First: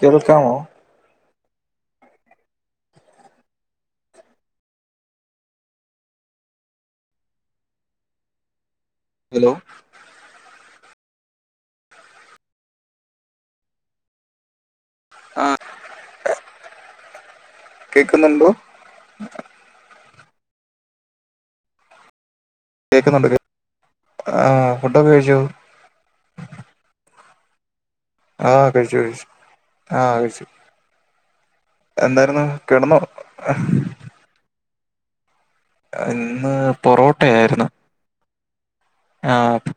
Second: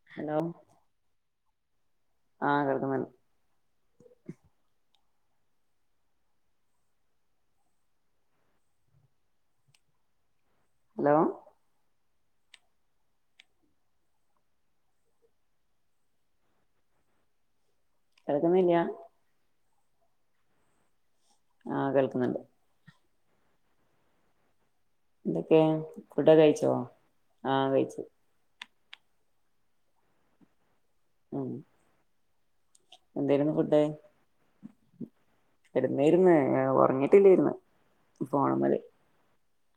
കേൾക്കമോ ആഹ കിടക്കുന്നന്നെ hello hello ആഹ കേക്കുന്നുണ്ടോ കേൾക്കുന്നില്ല ആഹ കേൾക്കുന്നുണ്ട് കേക്കുന്നുണ്ട് ആഹ എന്തൊക്കെ കുട കഴിച്ചോ ആഹ് കഴിച്ചു ആ കഴച്ച കഴച്ച ആഹ കഴച്ച ആ എന്തായിരുന്നു കേടന്നോ കിടന്നായിരുന്നു ഇന്ന് പൊറോട്ടയായിരുന്നു പ്പോ ആണമൽ ആഹ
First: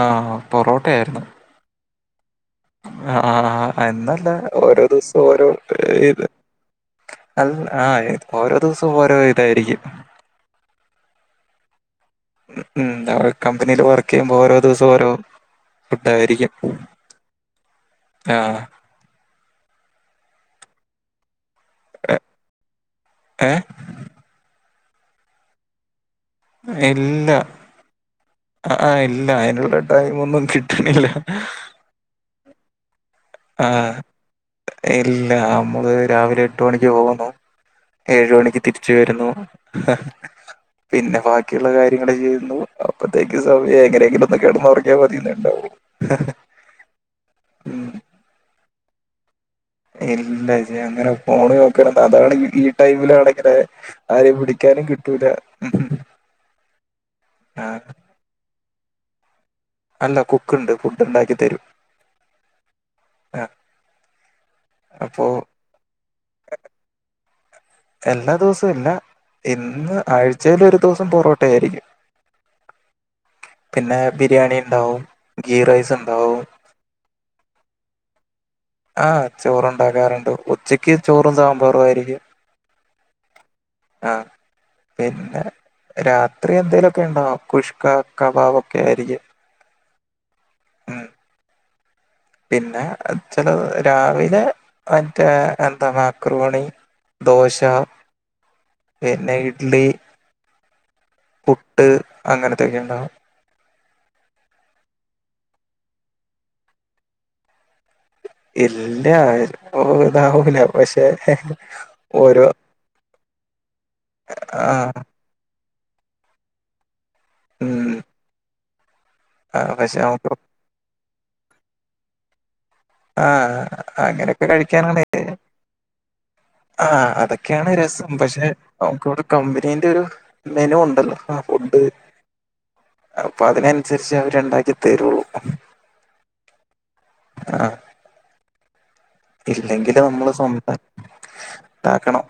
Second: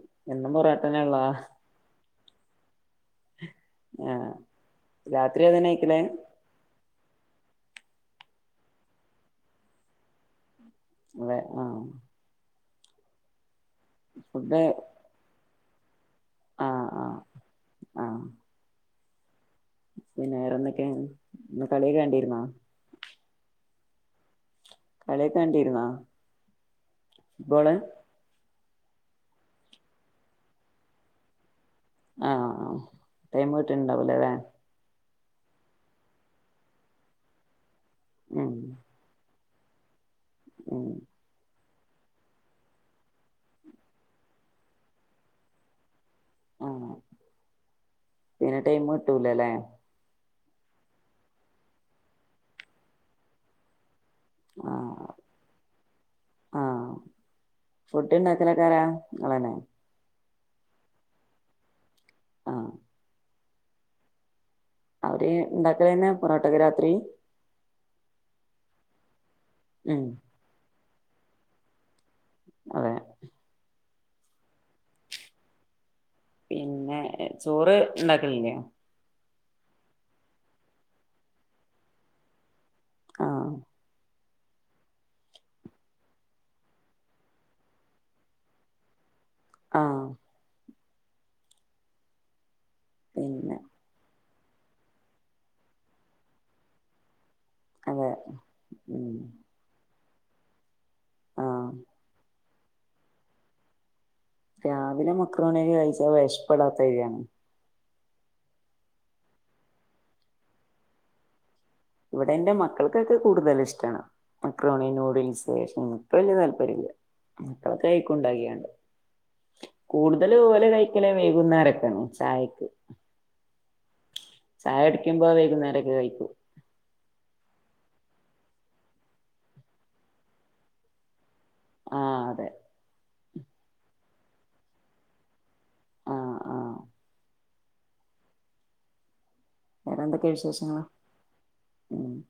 ആഹ എന്നും പൊറോട്ട പൊറാട്ടന്നെള്ളോ ആായിരുന്നു ആഹ ആഹ ആഹ് എന്നല്ലേ ഓരോ ദിവസം രാത്രി ഓരോ അതന്നെ കഴിക്കല് ഇത് അ ആ ഓരോ ദിവസവും ഓരോ ഇതായിരിക്കും അതെ ആഹ ഉം ഉം ഒഴക്കം ൽ വർക്ക് ചെയ്യുമ്പോൾ ഓരോ ഫുഡ് ദിവസം ഓരോ ഫായിരിക്കും ആഹ് ആഹ് ആഹ പിന്ന നേറെന്തൊക്കെയ എന്ന കളി ഏ കണ്ടിരുന്നാ ഏ? കളയക്കാണ്ടിരുന്ന ഇല്ല ആ ഇല്ല അതിനുള്ള ടൈം ഒന്നും കിട്ടണില്ല ആഹ ആ ടൈംട്ടുണ്ടാവല വേ ഇല്ല നമ്മള് രാവിലെ എട്ട് മണിക്ക് പോകുന്നു ഏഴു ഉം മണിക്ക് തിരിച്ചു വരുന്നു ആ ഉം പിന്നെ ബാക്കി കാര്യങ്ങൾ ചെയ്യുന്നു അപ്പത്തേക്ക്ങ്ങനങ്കില ഒ കിടന്ന അവർക്കാ മതിന്ന ഉണ്ടാവു ആഹ് പിന്നെ ടൈം കിട്ടൂലല്ലേ ഇല്ല ജ്യ അങ്ങനെ ഫോണ് നോക്കണ അതാണ് ഈ ടൈമിലാണ ഇങ്ങനെ ആര് പിടിക്കാനും ആഹ് കിട്ടൂല ആ, ഫുട്ടണ്ടക്കന രാ ങ്ങളെന്നെ ല്ല കുക്കുണ്ട് ഫുഡ് ഉണ്ടാക്കി തരും ആഹ് ആ അപ്പോ അവര് ഉണ്ടാക്കലന്നെ പൊറോട്ടക്കെ രാത്രി എല്ലാ ദിവസ ഇല്ല ഇന്ന് ഉം ആഴ്ചലൊരു ദിവസം പൊറോട്ട ആയിരിക്കും അതെ പിന്നെ ബിരിയാണി ഉണ്ടാവും ഗീ റൈസ് ഉണ്ടും പിന്നെ ചോറ് ണ്ടാക്കലില്ലേ ആ ചോറുണ്ടാക്കാറുണ്ട് ഉച്ചക്ക് ചോറും സാമ്പാറുവാരിക്കും ആഹ ആഹ പിന്നെ രാത്രി എന്തേലുമൊക്കെ ഉണ്ടോ കുഷ്ക കബാവ ഒക്കെ ആയിരിക്കും ആഹ ഉം പിന്നെ ചില പിന്നെ രാവിലെ മറ്റ എന്താ മക്രോണി ദോശ അതെ ഉം പിന്നെ ഇഡ്ലി ആഹ് പുട്ട് അങ്ങനെ ത്തേക്കുണ്ടാവും രാവിലെ മക്രോണിയൊക്കെകഴിച്ച വിഷപ്പെടാത്ത വഴയാണ് ഇല്ല ഓ ഇതാവൂല പക്ഷെ ഇവിടെ ഓരോ എന്റെ മക്കൾക്കൊക്കെ കൂടുതൽ ഇഷ്ടമാണ് മക്രോണി ആഹ് നൂഡിൽസ് ഇപ്പ വലിയ താല്പര്യമില്ല ഉം [unintelligible] ആ, പക്ഷെ നമുക്ക് കൂടുതൽ ഓലെ കൈക്കലേ വെയ്കുന്നാരൊക്കാണ് ചായക്ക് ആഹ് അങ്ങനൊക്കെ ചായ കഴിക്കാനാണ് കുടിക്കുമ്പോ വൈകുന്നേരൊക്കെ കഴിക്കും ആ അതൊ ഒക്കെയാണ് രസം പക്ഷെ നമുക്കിവിടെ കമ്പനീന്റെ ഒരു മെനു ഉണ്ടല്ലോ ഒണ്ട് ആഹ് അതെ അപ്പൊ അതിനൻസരിച്ച് അവര് ഇണ്ടാക്കി തരുള്ളു ആ ആഹ് ആഹ് ഇല്ലെങ്കില് വേറെ നമ്മള് എന്തൊക്കെയ സ്വന്ത വിശേഷങ്ങള് ഉം ഇണ്ടാക്കണം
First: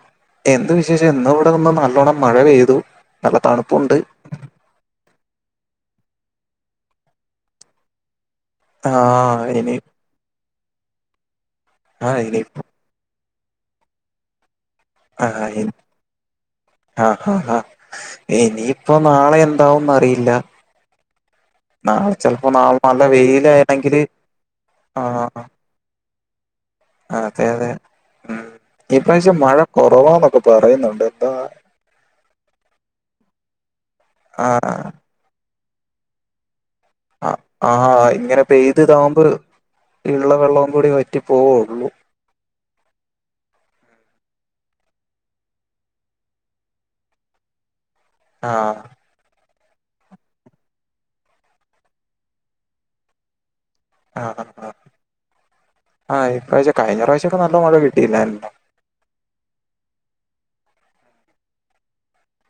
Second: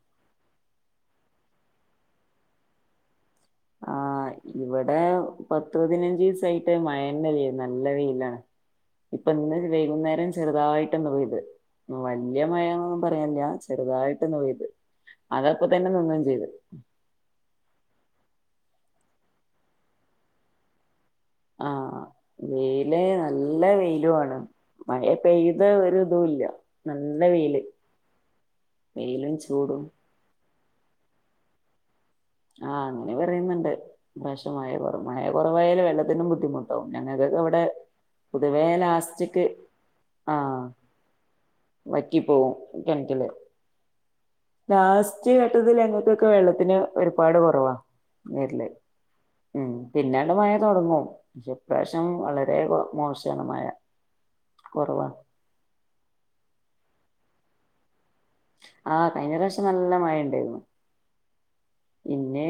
എന്ത് വിശേഷം എന്ന ഇവിടെ നിന്ന് നല്ലോണ്ണം മഴ പെയ്തു നല്ല തണുപ്പുണ്ട് ആ ഇവിടെ പത്ത് പതിനഞ്ചീസ് ആയിട്ട് മയന്നെല്ല നല്ല വെയിലാണ് ആഹ് ഇനി ചെറുതായിട്ട ഒന്ന് പെയ്ത് ആഹ് ഇനി വല്ല്യ മയ പ അപ്പല്ലാ ചെറുതായിട്ട്ന്ന് പെയ്ത് അതപ്പ ആഹ് തന്നെ നിന്നും ചെയ്ത് ആഹ് ഇനിയിപ്പോൊ നാളെ എന്താവുന്ന് അറിയില്ല ആഹ് നാളെ ചെലപ്പോ നാളെ വെയില് നല്ല വെയിലാണെങ്കില് വെയിലു ആണ് മയ ആഹ് പെയ്ത ഒരു തുല്ല അതെ അതെ ഉം വെയിലും ഇപാവ്യം മഴ ചൂടും കുറവാന്നൊക്കെ പറയുന്നുണ്ട് എന്താ ആഹ് അങ്ങനെ പറയുന്നുണ്ട് [unintelligible] ആഹ് മയ കൊർ വായല് വെള്ളത്തിനും ബുദ്ധിമു ട്ട ആ ഞങ്ങക്ക്ക്ക ഇവിടെ ആ ഇങ്ങനെ പൊതുവേ പെയ്ത് ഇതാവുമ്പോ ലാസ്റ്റക്ക് ഇള്ള ആഹ് വെള്ളവും കൂടി വറ്റി പോവുള്ളൂ വറ്റി പോവും കെൺറ്റില് ലാസ്റ്റ് ഘട്ടത്തിൽ അങ്ങത്തൊക്കെ വെള്ളത്തിന് ഒരുപാട് കുറവാ വരല് ആഹ് ഉം പിന്നാട് മഴ തൊട്ങ്ങും പക്ഷെ ഇപ്രാവശ്യം വളരെ മോശാണ് മയ ആഹ് ആഹ് കയിഞ്ഞ റാ മഴ പെയ് ആഹ് കഴിഞ്ഞ പ്രാവശ്യം നല്ല മഴ ഉണ്ടായിരുന്നു പിന്നെ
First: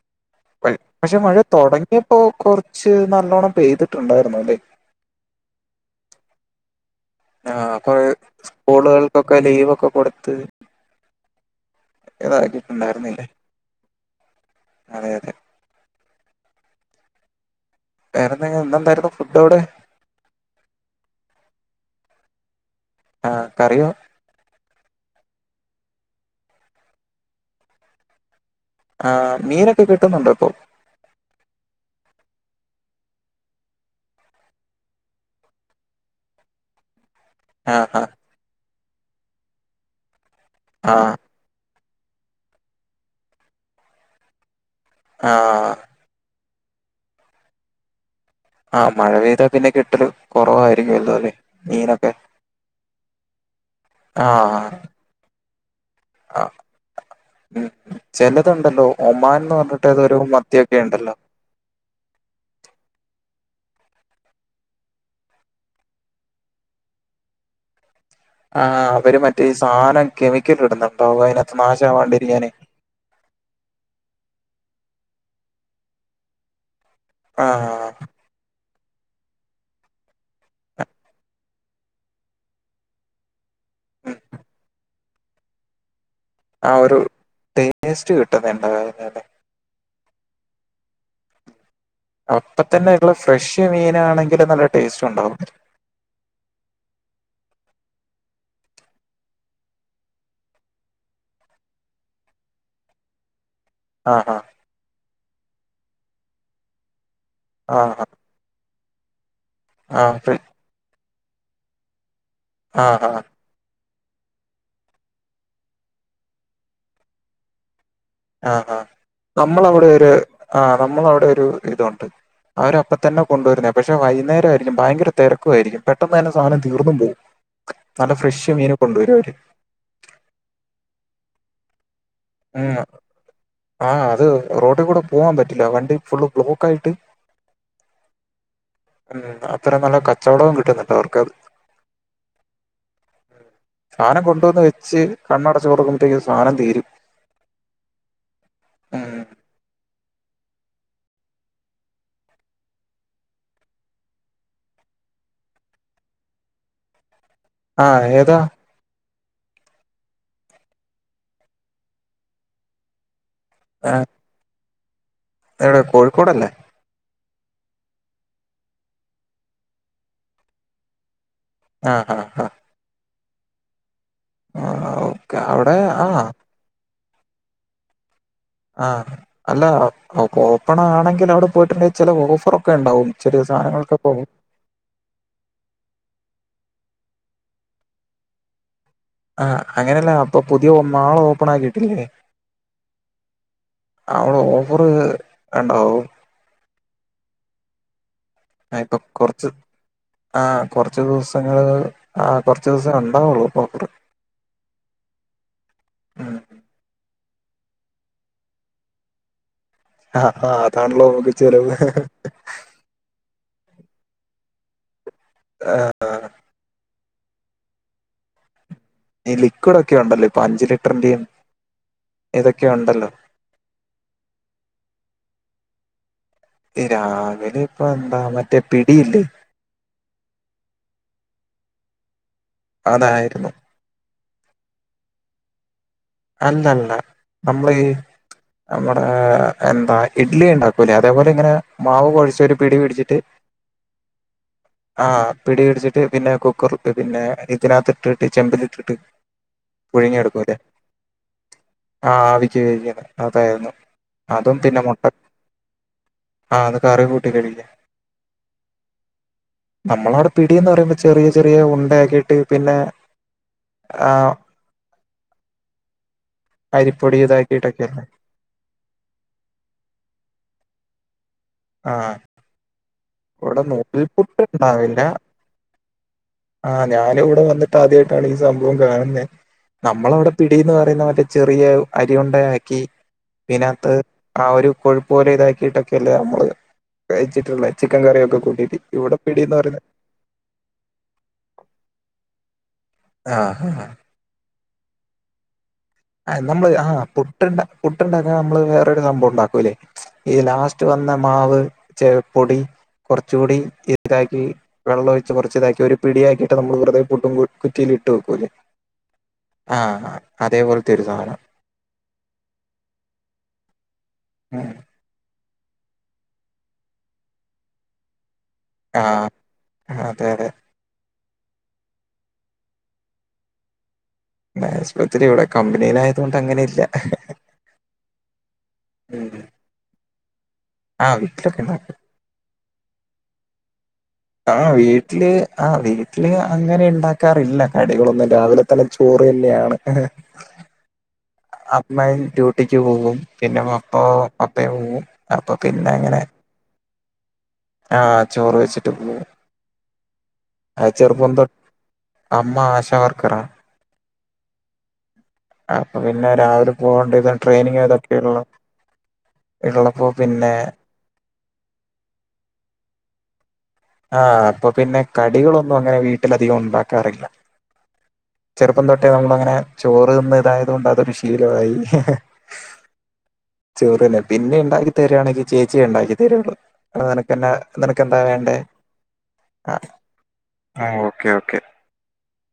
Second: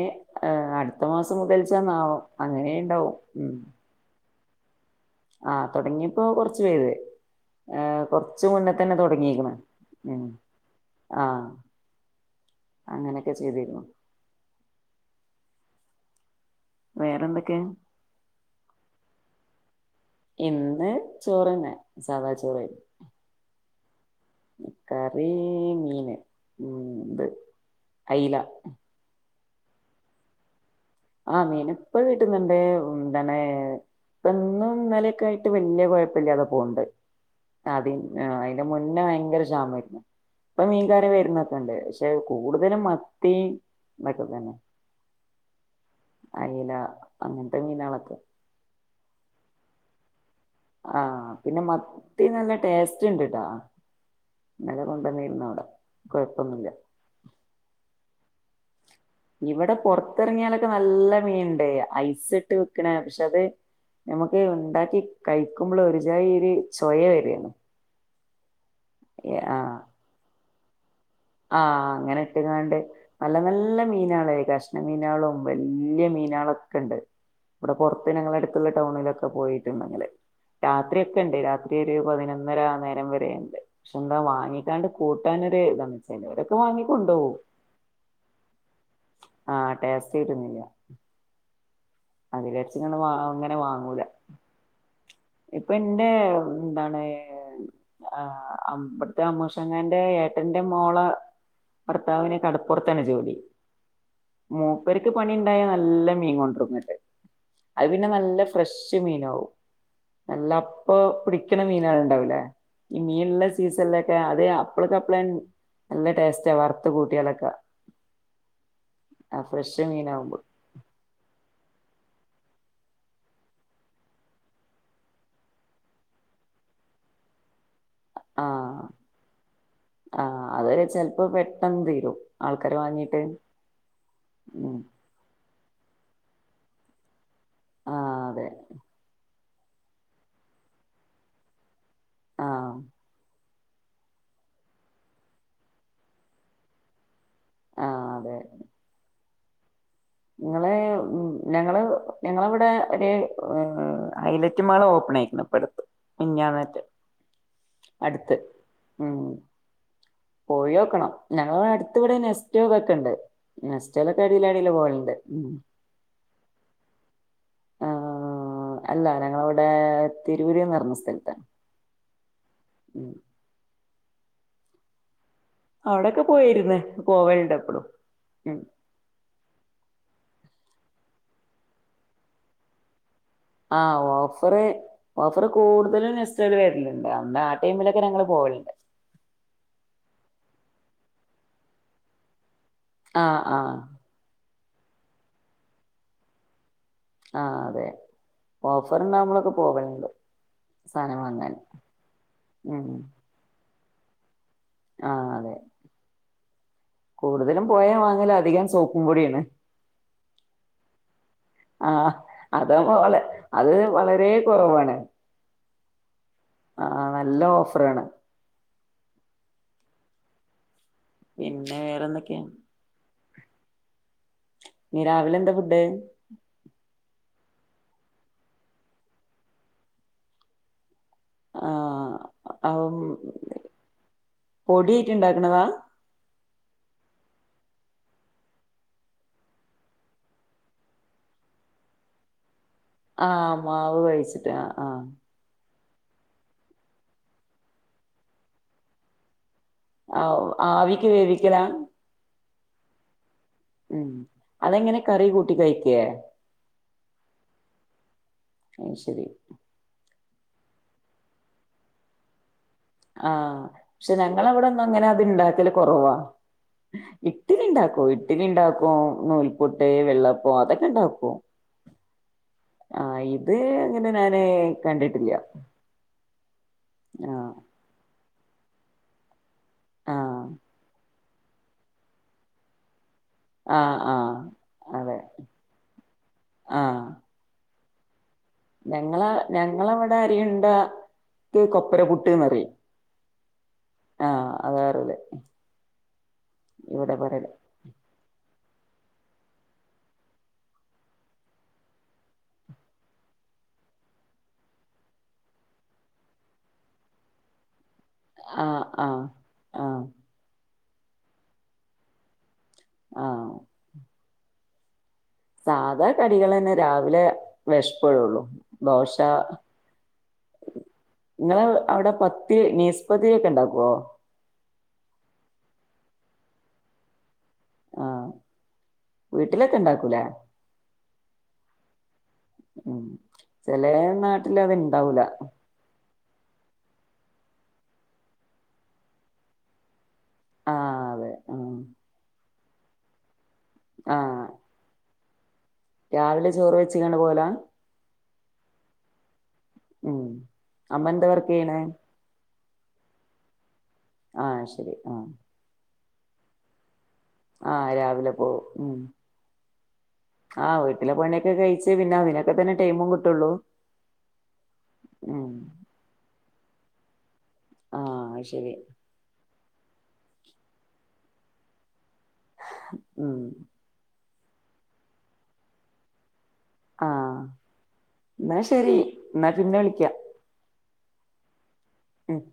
പക്ഷെ മഴ തുടങ്ങിയപ്പോ അങ്ങനെ കുറച്ച് ഉണ്ടാവും നല്ലോണ്ണം പെയ്തിട്ടുണ്ടായിരുന്നു അല്ലേ ആ തുടങ്ങിയപ്പോൊ കുറച്ചു പേര് ആഹ കൊറെ സ്കൂളുകൾക്കൊക്കെ തുടങ്ങിക്ക്ണ് ലീവൊക്കെ ഉം കൊടുത്ത് ആഹ് ഇതാക്കിട്ടുണ്ടായിരുന്നില്ലേ അങ്ങനെയൊക്കെ ചെയ്തിരുന്നു അത അതെ വേറെന്തൊക്കെയാ വേറെ എന്തെങ്കില എന്തന്തായിരുന്നു ഫുഡ് അവിടെ ഇന്ന് ചോറന്നെ സാദാ ചോറ ആഹ കറയോ കറി മീന് ഉം ഇന്ത് അല ആ നീരൊക്കെ കിട്ടുന്നുണ്ട്പ്പൊ ആഹ മീനി ഇപ്പ വീട്ടുന്നുണ്ട്ന്താണ്െ ഇപ്പന്നും ഇന്നലൊക്കെ ആയിട്ട് വലിയ കുഴപ്പില്ലാതെ പോവണ്ട് ആഹ് അതെ ആഹ് ആ മുന്നേ ഭയങ്കര ജാമരുന്നു ഇപ്പ മീൻകാര ആഹ് വരുന്നൊക്കെണ്ട് പക്ഷെ കൂടുതലും മത്തി ഇതൊക്കെ തന്നെ ആഹ അയല അങ്ങനത്തെ മീനളൊക്കെ ആഹ് മഴെയ്താ പിന്നെ കിട്ടലു ആ കുറവായിരിക്കുംല്ലോ അല്ലേ നീനൊക്കെ ചിണ്ടിട്ടാ ഇല്ലെ കൊണ്ടുന്നിയിരുന്നു അവിടെ ആഹ കുഴപ്പൊന്നുമില്ല ഉ ചില ണ്ടല്ലോ ഇവിടെ പുൊറത്തിറങ്ങിയാലൊക്കെ ഉണ്ടല്ലോ നല്ല മീൻണ്ട് ഐസ് ഇട്ട് വെക്കണ പക്ഷെ അത് നമുക്ക് ഉണ്ടാക്കി കഴിക്കുമ്പോൾ ഒരുചായ ഒരു ചോയ വരാണ് ആഹ അവര് മറ്റേ സാധനം രിക്കറ്റ് ഇട ആഹ അങ്ങനെ ഇട്ട്ങ്ങാണ്ട് നല്ല നല്ല മീനാണ് കഷ കഷ്ണ മീനുകളും വലിയ മീനാുകള ണ്ട് ആ ഇവിടെ പുറത്ത് ഞങ്ങളടു ഇുള്ള ടൗണിലൊക്കെ പോയിട്ടുണ്ടെങ്കിൽ രാത്രി ഒക്കെ ഉണ്ട് രാത്രി ഒരു പതിനൊന്നര നേരം വരെെയണ്ട് പക്ഷെ എന്താ ഉം വാങ്ങീട്ടാണ്ട് കൂട്ടാനൻൊ ഒരു ഇതാണ് ചിലവരൊക്കെ ആ ഒരു വാങ്ങിക്കൊണ്ടോവും ടേസ്റ്റ് കിട്ടുന്നു എണ്ട കല്ലേ ചെയട്ടുന്നില്ല അപ്പ തന്നെ ഉ ഫ്രഷ് വാങ്ങൂല മീനാണെങ്കും നല്ല ടേസ്റ്റ് ഉണ്ടാവും ഇപ്പൊ എന്റെ എന്താണ് ആ അവിടത്തെ അമ്മൂഷങ്ങാന്റെ ഏട്ടന്റെ മോള ഭർത്താവിനെ കടപ്പുറത്തന്നെ ജോലി ആഹാ മൂപ്പർ ഇ് പണി ഉണ്ടായാ നല്ല മീൻ കൊണ്ടരന്നട്ട് അത് ആഹാ പിന്നെ നല്ല ഫ്രഷ് ജമീനോ ആ ഫ്രി- എല്ലാപ്പൊ കുടിക്കണ മീന ആൾ ഉണ്ടാവില്ലേ ഇ ആഹാ മീൻല്ല സീസല്ല അത് അപ്പളക്കപ്പള നല്ല ടേസ്റ്റാ വറുത്ത കൂട്ടിയാലൊക്കെ ആഹഹ നമ്മള ഫ്രഷ് അവിടെ ഒരു മീനാവുമ്പോ ആ് നമ്മള അവിടെ ഒരു ഇതുണ്ട് അവരപ്പ തന്നെ കൊണ്ടുവരുന്നേ പക്ഷെ വൈകുന്നേരം ആയിരിക്കും ഭയങ്കര തിരക്കു ആയിരിക്കും പെട്ടെന്ന് തന്നെ സാധനം തീർന്നു പോകും നല്ല ഫ്രഷ മീന ആഹ് കൊണ്ടുവരുവര് തന്ന ഇരു ഉ ആഹ അത് ഉം റോട്ടിൽ കൂടെ പോവാൻ പറ്റും വണ്ടി ഫുള് ബ്ലോക്ക് ആയിട്ട് ആ അതെ ഉം അത്ര നല്ല കച്ചവടവും കിട്ടുന്നുണ്ട്ോ അവർക്ക്ത് ആഹ സാധനം കൊണ്ടുവന്ന് വെച്ച് കണ്ണടച്ചു കൊടുക്കുമ്പോത്തേക്കും സാധനം തീരും ആഹ അതെെ ഉം നിങ്ങള് ഞങ്ങള് ഞങ്ങളവിടെ ഒരു ഹൈലറ്റ് മാള ഓപ്പൺ ആയിക്ക ഇപ്പ അടുത്ത് മഞ്ഞറ്റ് ആഹ ഏതാ ഉ പോയിോക്കണം ഞങ്ങള അടുത്ത് ഇവിടെ നെസ്റ്റോക്ക ഒക്കെ ഇണ്ട് ആ, നഷറ്റൊക്കെ അടിയിലാടില്ലേ പോളെ എവിടെ കോഴിക്കോടല്ലേ ആ അല്ല ഞങ്ങളവിടെ തിരുവൂരിന്ന് പററഞ്ഞ സ്ഥലത്താണ് ആഹ് ആഹ് ആഹ് ഉം ആഹ അവിടെ ആ കോവലടെ അപ്പഴും ആഹ അല്ല അഓ ഓപ്പൺ ആണെങ്കിൽ അവിടെ പോയിട്ടുണ്ടെിൽ ചില ഓഫറൊക്കെ ഉണ്ടാവും ചെറിയ ആഹ സാധനങ്ങൾക്കൊക്കെ ഓഫറ് ഓഫറ് കൂടുതലും നെസ്റ്റൽ വുന്ന അന്ന് ആ ടൈമിലൊക്കെ ഞങ്ങള്ൾ പോവലണ്ട് ആഹ അങ്ങനെയല്ല അപ്പൊ പുതിയ മാള് ഓപ്പൺ ആക്കിട്ടില്ലേ ആഹ ആഹ അറ് ഉണ്ടാവ ആഹ അതെ ആ ഇപ്പൊ കൊറച്ച് ഓഫറുണ്ടാവുമ്പളൊക്കെ പോവലുണ്ട് ആഹ് കുറച്ച് സാധനം വാങ്ങാൻ ദിവസങ്ങള് ആ കുറച്ച് ദിവസം ഉണ്ടാവുള്ളൂ പക്കറ് ആ അതെ ഉം കൂടുതലും പോയാ വാങ്ങല അധികം സോപ്പുംപൊടിയാണ് ആ അതാണല്ലോ നമ്മൾക്ക് ചെലവ് ആഹ് അതാവുമ്പോ വള അത് വളരെ കുറവാണ് ആഹ ആ നല്ല ഓഫറാണ് ഈ ലിക്വിഡക്കെ ഉണ്ടല്ലേ പ അഞ്ച പിന്നെ വേറെന്തൊക്കെയാ ഇതൊക്കെ ഉണ്ടല്ലോ നീ രാവിലെ എന്താ ഫുഡ് രാവിലെ ഇപ്പൊ എന്താ മറ്റേ പിടിയില്ലേ ആഹ അം അതായിരുന്നു പൊടിയിട്ട ഇണ്ടാക്കണതാ അല്ല അല്ല നമ്മളീ നമ്മുടെ എന്താ ഇഡ്ലി ഉണ്ടാക്കൂല്ലേ അതേപോലെ ഇങ്ങനെ മാവ് കുഴിച്ചരു ആഹ് മാവ് കൊഴിച്ചിട്ട് ആഹ് പിടി പിടിച്ചിട്ട് പിന്നെ കുക്കർ പിന്നെ ഇതിനകത്ത് ഇട്ടിട്ട് ചെമ്പില ഇട്ടിട്ട് ആ ആവി വേവിക്കലാണ് അ വിച്ച് കഴിക്കണം ഉം അതെങ്ങനെ കറി കൂട്ടി കഴിക്ക ആഹ് അത് കറി കൂട്ടി കഴിക്ക അ ശരി നമ്മളവിടെ പിടി എന്ന് പറുമ്പോൾ ചെറിയ ചെറിയ ഉണ്ടാക്കിയിട്ട് ആഹ പക്ഷെ ഞങ്ങളവിടെ ഒന്നും അത് ഉണ്ടാക്കൽ കുറവാ അരിപ്പൊടി ഉവ്വ് ഇഡലി ഉണ്ടാക്കൂ ഇതാക്കിയിട്ടൊക്കെയല്ലേ ഇഡ്ഡലി ഉണ്ടാക്കും നൂൽപൊട്ട് വെള്ളപ്പം അതൊക്കെ ഉണ്ടാക്കും അപ്പോ ആഹ ആഹ ഇത് അങ്ങനെ ഞാന് കണ്ടിട്ടില്ല ആഹ് ഞാൻഇവിടെ ആഹ് വന്നിട്ട് ആദ്യമായിട്ടാണ് സംഭവം കാണുന്നേ നമ്മളവിടെ ആഹ് പിടീന്ന് പറയുന്ന മറ്റേ ചെറിയ അരിയുണ്ടയാക്കി ആഹ് ആഹ് ഇതിനകത്ത്ആ ഒരു കൊഴുപ്പ് അതെ പോലെ ഇതാക്കിട്ടൊക്കെല്ലേ നമ്മള് ആഹ് കഴച്ചിട്ടുള്ള ചിക്കൻ കറിയൊക്കെ കൂട്ടിയിട്ട് ഇവിടെ ഞങ്ങള പിടീന്ന് പറയുന്നെ ഞങ്ങളവിടെ അരിയേണ്ട കൊപ്പര പുട്ട് ന്ന് പറിം ആ ആ [unintelligible] ആ നമ്മള് ആ ഇവിടെ പറയല് പുട്ടണ്ട പുട്ടുണ്ടാക്ക നമ്മള് വേറരു സംഭവം ഉണ്ടാക്കുല്ലേ ഈ ലാസ്റ്റ് വന്ന മാവ് ചെപ്പൊടി കുറച്ചുകൂടി ഇതാക്കി വെള്ളം ഒെച്ച് കുറച്ച് ഇതാക്കി ഒരു പിടിയാക്കിട്ട് നമ്മൾ വെറുതെ പുട്ടും റ്റിൽ ഇട്ട് വെക്കുലെ ആഹ് ആഹ് ആ ആഹ് അതെ പോലെത്‌ തിരുതാന ആ ആ സാധാ കടികൾ ന്നെ രാവിലെ വിഷപ്പെടുള്ളു ആ അ അതെ അതെ ങ്ങള് അവിടെ പത്തി നൈസ്പത്തിരി ഒക്കെണ്ടാക്കോ സ്പത്തിരി ഇവിടെ കമ്പനിയിലായതൊണ്ട് അങ്ങനെ ഇല്ല ആഹ വീട്ടിലൊക്കെ ണ്ടാക്കൂലേ ആഹ വീട്ടിലൊക്കെ ഉണ്ടാക്കും ചെലേ ആ നാട്ടില് അത് ഇണ്ടാവൂല വീട്ടില് ആ വീ ട്ടിൽ. അങ്ങനെ ണ്ടാക്കാറില്ല കടികളൊന്നും രാവിലെ തന്നെ ചോറ് തന്നെയാണ് ആഹ് അതെ ഉം അമ്മയും ഡ്യൂട് ട്ടിക്ക്‌ പോകും പിന്നെ പപ്പ ആഹ് പപ്പയും പോവും പ്പൊ പിന്നെ അങ്ങനെ ച്ച്കാണ്ട് പോവാലാ ആ ചോറ് വെച്ചിട്ട് പോവും ഉം അമ്മ ന്താ വർക്കെയ്യണേ ശ വർക്കറാ ആ ശരി ആ അപ്പൊ പിന്നെ രാവിലെ പോകണ്ട് ആഹ് രാവിലെ പോവും ഉ ഉള്ളപ്പോ പിന്നെ ആ് വീട്ടിലെ പണിയൊക്കെ കഴിച്ച് പിന്നെ അതിനൊക്കെ തന്നെ ടൈമും കിട്ടുള്ളൂ ആഹ അപ്പൊ പിന്നെ ഉം കടികളൊന്നും അങ്ങനെ വീട്ടില അധികം ഉണ്ടാക്കാറില്ല ആഹ് ശരി ചെറുപ്പം തൊട്ടേ നമ്മള അങ്ങനെ ചോറ് നിന്ന് ഇതായത് കൊണ്ട് അതൊരു ശീലമായി ഉം ചോറ് തന്നെ പിന്നെ ഉണ്ടാക്കി തരുവാണെങ്കിൽ ചേച്ചിയ ഉണ്ടാക്കി തരയുള്ളൂ ആഹ് നിനക്ക്ന്നാ നിനക്ക്ന്താ വേണ്ടേ എന്നാ ശരി എന്നാ പിന്നെ വിളിക്കാ ആ ഓക്കേ ഓക്കേ ഉം